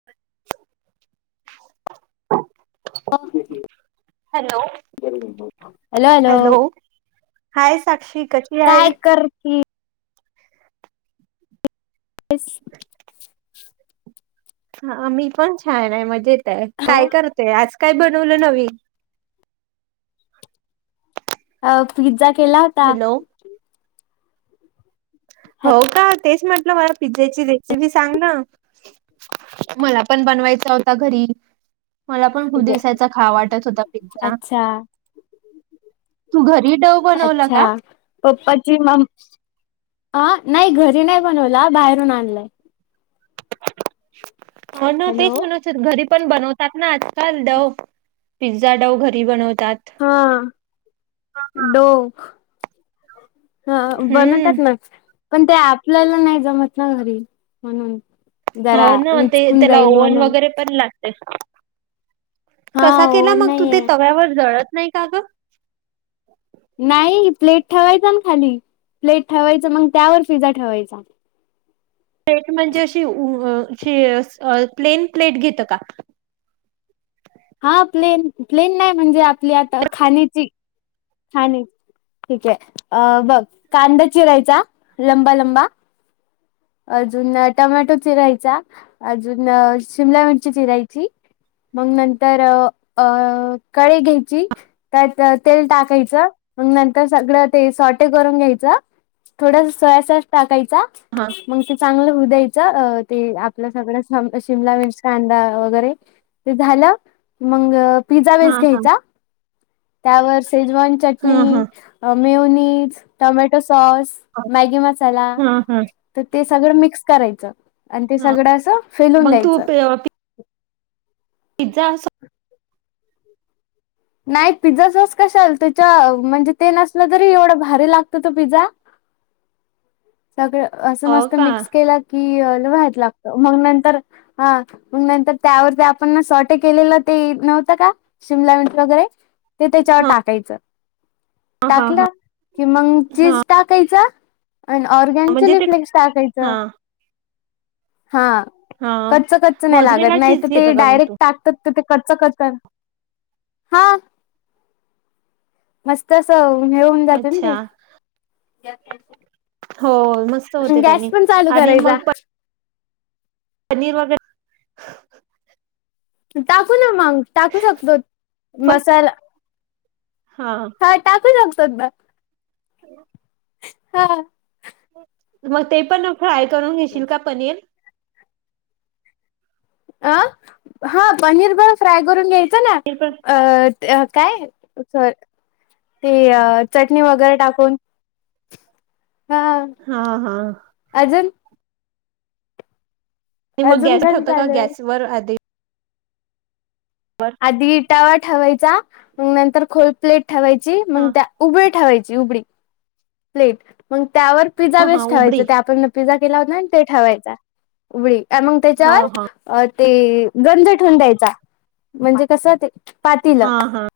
[unintelligible] Hello hello. Hello? Hi Sakshi कशी? काय आहेस? करती? [unintelligible] हा मी पण छान आहे, मजेत आहे. काय अ करतेय? आज काय बनवलं नवीन? अ पिझ्झा केला होता. हॅलो हो का तेच म्हटलं मला पिझ्झाची रे सीपी सांग ना, मला पण बनवायचा होता घरी. मला पण खूप दिवसाचा खाव वाटत होता पिझ्झा. अच्छा तू घरी डव बनवला अच्छा का? पप्पाची मम अ नाही घरी नाही बनवला बाहेरून आणलाय. म्हणून हॅलो तेच मग. तेच घरी पण बनवतात ना आजकाल डव पिझ्झा डव घरी बनवतात. हां डोख हां हम्म बनवतात ना, पण ते आपल्याला नाही जमत ना घरी म्हणून. हो जरा ना ते विचकून त्याला जाईल ओव्हन म्हणून वगैरे पण लागतेय. हा कसा केला ओव्हन मग तू, ते नाहीये तव्यावर जळत नाही का ग? नाही प्लेट ठेवायचा ना खाली, प्लेट ठेवायचं मग त्यावर पिझ्झा ठेवायचा. प्लेट म्हणजे अशी ऊ अ शी अ प्लेन प्लेट घेत का? हां प्लेन, प्लेन नाही म्हणजे आपली आता खाण्याची. हां नाही ठीक आहे, अ बघ कांदा चिरायचा लंबा लंबा. अजून टमॅटो चिरायचा, अजून शिमला मिरची चिरायची. मग नंतर अ कढई घ्यायची. त्यात तेल टाकायचं, मग नंतर सगळं ते सॉटे करून घ्यायचं. थोडासा सोया सॉस टाकायचा. हां. मग ते चांगलं होऊ द्यायचं ते आपलं सगळं शिमला मिरच, कांदा वगैरे. ते झालं मग की मंग पिझ्झा बेस हां, हां. घ्यायचा, त्यावर शेजवान हां, चटणी हां. मिओनिज, टोमॅटो सॉस, हां, मॅगी, मसाला हां हां तर ते सगळं मिक्स करायचं आणि ते हां. सगळं असं फेलून मग तू द्यायचं. प पिझ्झा असो नाही, पिझ्झा सॉस कशाला? त्याच्या म्हणजे ते नसलं तरी एवढं भारी लागतं तो पिझ्झा सगळं असं अ, मस्त का? मिक्स केला की लई भारी लागतं, मग नंतर हां, मग नंतर त्यावरती आपण ना सॉटे केलेलं ते नव्हतं का? शिमलां मिर्च वगैरे ते त्याच्यावर हां, टाकायचं, हां, हां. टाकलं कि मग हां, चीज टाकायचं आणि ऑरगॅन म्हणजे चिली ते फ्लेक्स टाकायचं, हां, हां हां. कच्च, कच्च, नाही लागत, मोझरेला नाही चीज तर ते घेतं का मग डायरेक्ट तू? टाकतात तर ते कच्च कतर हां मस्त अस हे होऊन जातं ना ते? अच्छा. हो, मस्त होतेय गॅस त्यांनी पण चालू आणि करायचा मग पनीर वैगेरे टाकू ना मग, टाकू शकतो, पण मसाला हां हां टाकू शकतात ना [inaudible] हां मग ते पण फ्राय करून घेशील का पनीर? आ, हां पनीर पण फ्राय करून घ्यायचं ना, ते पण अ काय, सॉरी ते चटणी वगैरे टाकून हां, हां, हां. अजून? मग अजून गॅस घण ठेवता का? झालं गॅस वर आधी आधी इटावा ठेवायचा, मग नंतर खोल प्लेट ठेवायची, मग हां. त्या उभी ठेवायची उबडी. प्लेट, मग त्यावर पिझ्झा हां, हां. बेस ठेवायच, उबडी. ते आपण पिझ्झा केला होता ना ते ठेवायचा उगडी, आणि मग हां, त्याच्यावर हां. अ, ते, गंज ठेवून द्यायचा, म्हणजे कस ते पातीलं हां, हां.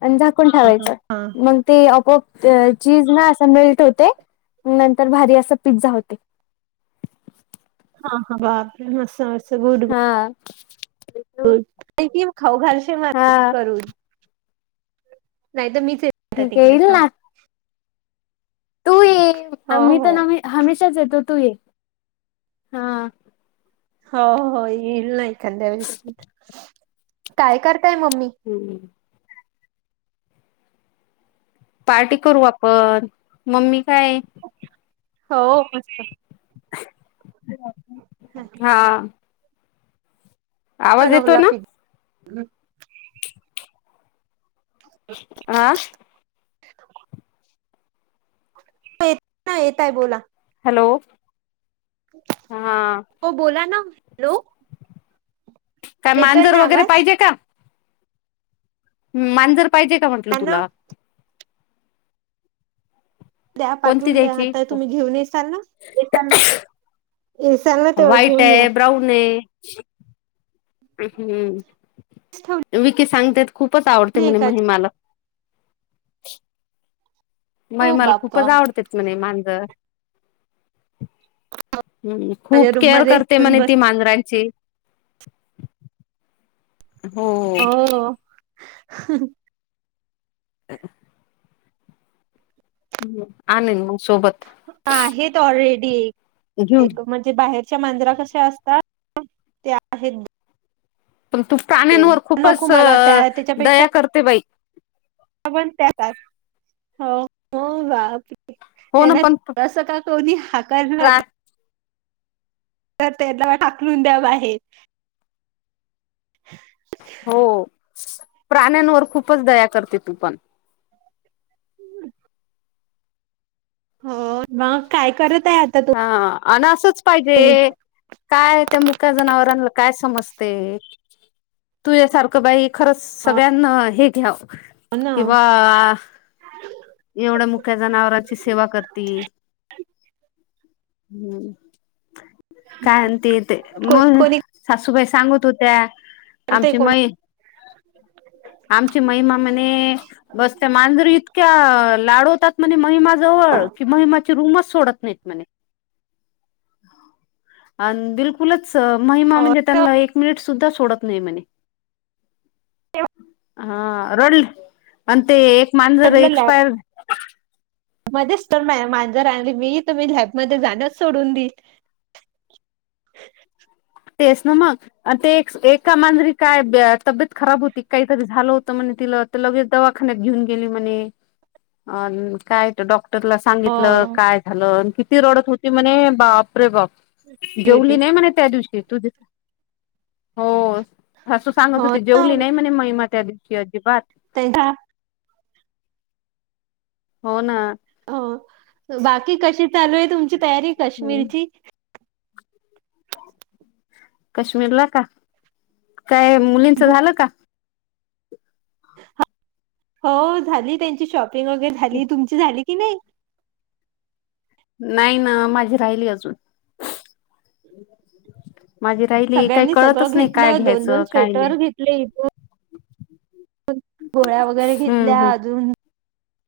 आणि झाकण ठेवायचं हां. मग ते आपोआप चीज ना असं मेल्ट होते नंतर भारी असं पिझ्झा होते. हा हा हा असं गुड हा कि खाऊ घालशील मला हा करून नाहीतर मीच येते आता ठीक आहे तिकडे येईल थांब ना तू ये हो आम्ही हो तर हमेशाच येतो तू ये हा हो हो येईल ना एखांद्या वेळेस काय करताय मम्मी हम्म पार्टी करू आपण मम्मी काय हो मस्त [unintelligible] नक्की हां येतो बनवला ना पि आ [inaudible] येतंय येतय बोला हॅलो हा हो बोला ना हॅलो काय येतोय मांजर ना वगैरे आवाज पाहिजे का? मांजर पाहिजे का म्हटलं द्या ना तुला द्या कोणती पाठवून द्या द्यायची? आता तुम्ही घेऊन येसाल ना येसाल येसाल तेव्हा व्हाईट घेऊन या आहे ब्राऊन आहे. हम्म ठेवली विकी सांगतात खूपच आवडते म्हणे एका महिमाला हो महिमाला खूपच बाप्पा आवडते म्हणे मांजर हम्म माझ्या खूप रूम केअर मध्ये करते येऊन म्हणे बस ती मांजरांची हो. [unintelligible] [inaudible] आणेल मग सोबत आहेत ऑलरेडी घेऊन. म्हणजे एक बाहेर तुमच्या मांजरा कशा असतात ते आहेत. पण तू दोन प्राण्यांवर खूपच नको मला त्या त्याच्यापेक्षा दया करते बाई पण त्यात हो हो बा हो ना त्यांनास पण असं का कोणी हकारलं प्रा तर त्याला हाकलून द्या बाहेर हो प्राण्यांवर खूपच दया करते तू पण हो मग काय करत आहे आता तू ह अन असंच पाहिजे. काय त्या मुक्या जनावरांना काय समजते. तुझ्यासारखं बाई खरंच हो सगळ्यांना हे घ्याव. ना किंवा एवढ मुक्या जनावरांची सेवा करती. हम्म काय ते ते कोणी मग कोणी सासूबाई सांगत होत्या. करते आमची कोणी मही आमची महिमा म्हने बसत्या मांजरत. त्य लाडवतात म्हने महिमाजवळ कि, महिमाची रूमच सोडत नाहीत. म्हणे. आणि बिलकुलच महिमा म्हणजे त्यांना एक मिनिट सुद्धा सोडत नाही म्हणे. ठेव. हा रडली आणि ते एक माजर म्हटलं लॅब एक्सपायर. मध्येच तर नाय माजर आणि मी तुम्ही लॅबमध्ये जाणं सोडून देईल. तेच ना मग. अ ते एका मांजरी काय तब्येत खराब होती काहीतरी झालं होतं म्हण तिला. त लगेच दवाखान्यात घेऊन गेली म्हणे काय डॉक्टर. डॉक्टरला सांगितलं हो काय झालं किती रडत होती म्हणे बाप रे बाप. जेवली नाही म्हणे त्या दिवशी तू दे. हो सासू सांगत हो होते ना जेवली नाही म्हणे महिमा त्या दिवशी अजिबात. तेव्हा [inaudible] हो ना, हो बाकी कशी चालू आहे. तुमची तयारी काश्मीरची. काश्मीरला का, काय मुलींच झालं का, हो झाली त्यांची शॉपिंग वगैरे झाली तुमची झाली की, नाही. नाही ना माझी राहिली अजून'' माझी राहिली काही सगळ्यांनी कळतच सगळं नाही काय घेतलं दोन घ्यायचं दोन काय नाही स्वेटर घेतले इथून. पण गोळ्या वगैरे घेतल्या अजून''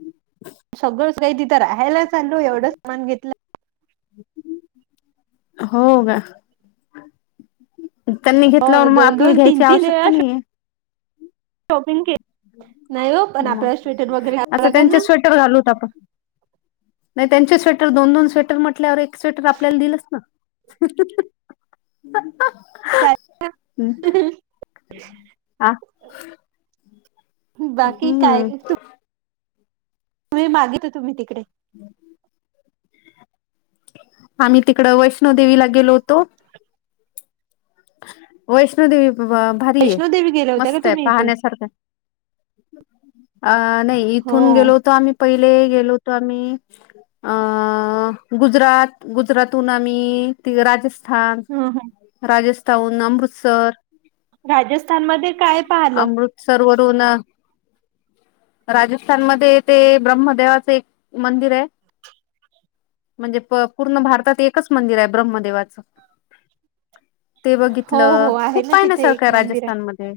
हमं, सगळंच काही तिथं राहायलाच चालू एवढं सामान घेतलं. हो गा, त्यांनी घेतला हो मग दोन आपल्याला दोन तीन घ्यायची तीन आवश्यकता वेळा नाहीये. शॉपिंग के''--'' हम, म आता घालावं लागेल त्यांचे ना. स्वेटर घालूत होता आपण. नाही त्यांचे स्वेटर दोन दोन स्वेटर म्हटल्यावर एक स्वेटर आपल्याला दिलच ना. चालेल [inaudible] हम्म आ, बाकी काय हम्म ग तू. होय मागे च होतो मी तिकडे. हम [inaudible] आम्ही तिकडं वैष्णोदवीला गेलो होतो. वैष्णोदेवी भारी आहे वैष्णोदेवी गेल्या होत्या का मस्त आहे तुम्ही इथून? पाहण्यासारखं. अ नाही हो. इथून गेलो होत आम्ही. पहिले गेलो होतो आम्ही. अ गुजरात गुजरातहून आम्ही राजस्थ. स्थान हं, हं. राजस्थऊन अमृतसर. राजस्थानमध्ये काय पाहिलं. सर्व रोना ना. राजस्थान मध्ये ते ब्रह्मदेवाचं एक मंदिर आहे. म्हणजे प पूर्ण भारतात एकच मंदिर आहे ब्रह्मदेवाचं. ते हो हो बघितलं आहे खूप ना पाय न तिथे सार का एक मंदिर आहे राजस्थानमध्ये.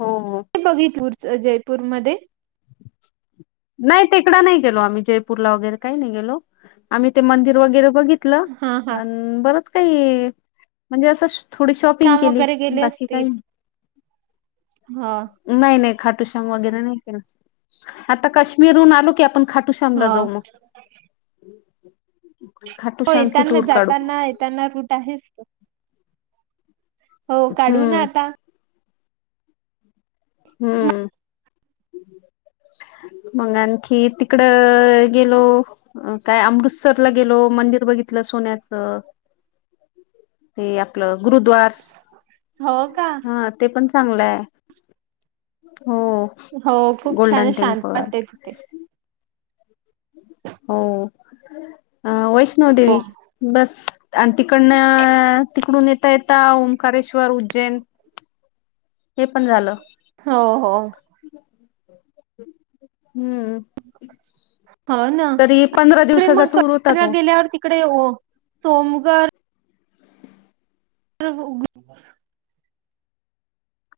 हो हो, बघि पूरच जयपूरमध्ये नाय तीकड नाय गेलो आम्ही जयपूरला वगैरे काही नाय गेलो आम्ही ते मंदिर वगैरे बघित ल. हा हा अन् बरच काही म्हणजे अस थोडी शॉपिंग शाम केली वगैरे गेले बाकी काय असतील हा नाय नाय नखाटुशम वगैरे नाही केलं. आता काश्मीरहून आलो की आपण खाटूश्यामला ह जाऊ म. खाटूश्यामची टूर काढू. त्यांना रूट आहे. हो काढू ना हम्म आता. हम्म. [inaudible] मग आणखी तिकडं गेलो. अ काय अमृतसरला गेलो मंदिर बघितलं सोन्याचं. ते आपलं गुरुद्वार हो का हा ते पण चांगलं आय. हो. हो खूप छान गोल्डन शांत टेम्पल वाटते तिथे. हो हा वैष्णो हो देेवी बस. अन् तिकडन तिकडून येता येता ओंकारेश्वर, उज्जैन [inaudible] हे पण झालं हो हो हम्म. हो ना तरी पंधरा तिकडे दिवसाचा मग टूर होता तो गेल्यावर तिकडे ओ सोमगर [unintelligible]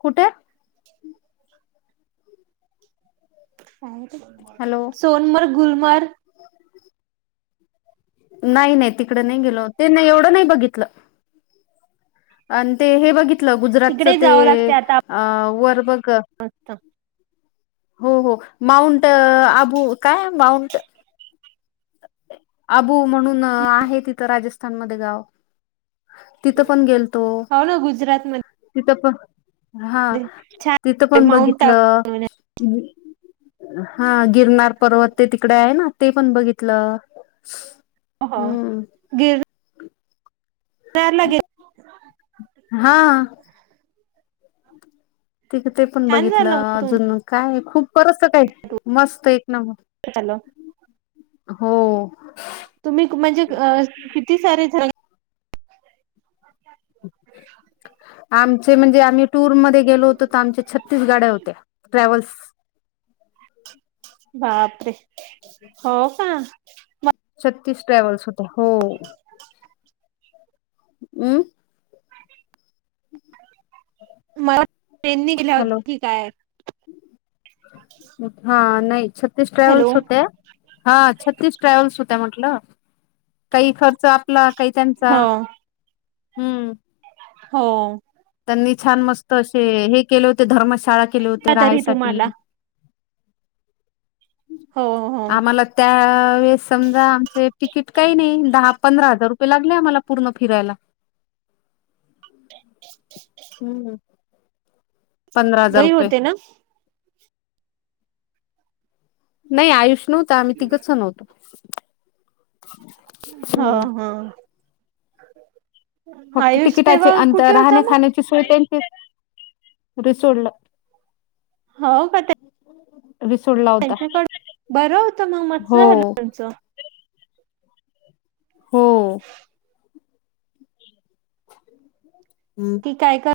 कुठे? हॅलो सोनमर्ग, गुलमर्ग. नाय नाय तिकड नाय गेलो त्यांनी एवढं नाय बघितलं. आणि ते हे बघितलं गुजरातच तिकडे ते जावं लागते आता अ वर बघ [unintelligible] हो हो माऊंट आबू काय माऊंट अबू म्हणून आहे तिथं राजस्थानमध्ये गाव. तिथं पण गेलतो हो ना गुजरात म तिथं प हा तिथं छान पण माउंट बघितलं. आबू हा गिरनार पर्वत ते तिकडे आय ना ते पण बघितलं. हा हम्म गीर तयार हा. तिथ ते पण छान झालं बघितलं अजून काय खूप परस काय मस्त एक नंबर तुमचं हो. तुम्ही म्हणजे किती सारे [inaudible] आमचे म्हणजे आम्ही टूरमध्ये गेलो होतो तर आमच्या छत्तीस गाड्या होत्या ट्रॅव्हल्स. बापरे हो का? छत्तीस ट्रॅव्हल्स हुत्या हो. हम्? [inaudible] मला ट्रेननी गेल्या हॅलो होत्या की काय? हा नाही छतीश हॅलो ट्रॅव्हल्स होते. हा छत्तीस ट्रॅव्हल्स होत्या म्हटलं, काही खर्च आपला काही त्यांचा. हो हम्म हो. त्यांनी छान मस्त असे हे केले, होते धर्मशाळा केले होते तरी राहायसाठी. तुम्हाला हो हो आम्हाला? त्यावेेळेस समजा आमचे तिकीट काही नाही, दहा पंधरा हजार रुपये लागले आम्हाला पूर्ण फिरायला. हम्म पंधरा हजार गई रुपये. होते ना नाही आयुष्य नव्हत आम्ही तिघंच जण होतो. हा हम्म हा फक्त तिकिटाची, अंतर राहण्या मग खाण्याची सोय त्यांची घरी सोडलं. हो का ते. तुम्ही सोडला. त्यांच्याकड बरं होतं मग मस्त हो झालं मग तेचं. हो. हम्म. की काय कर.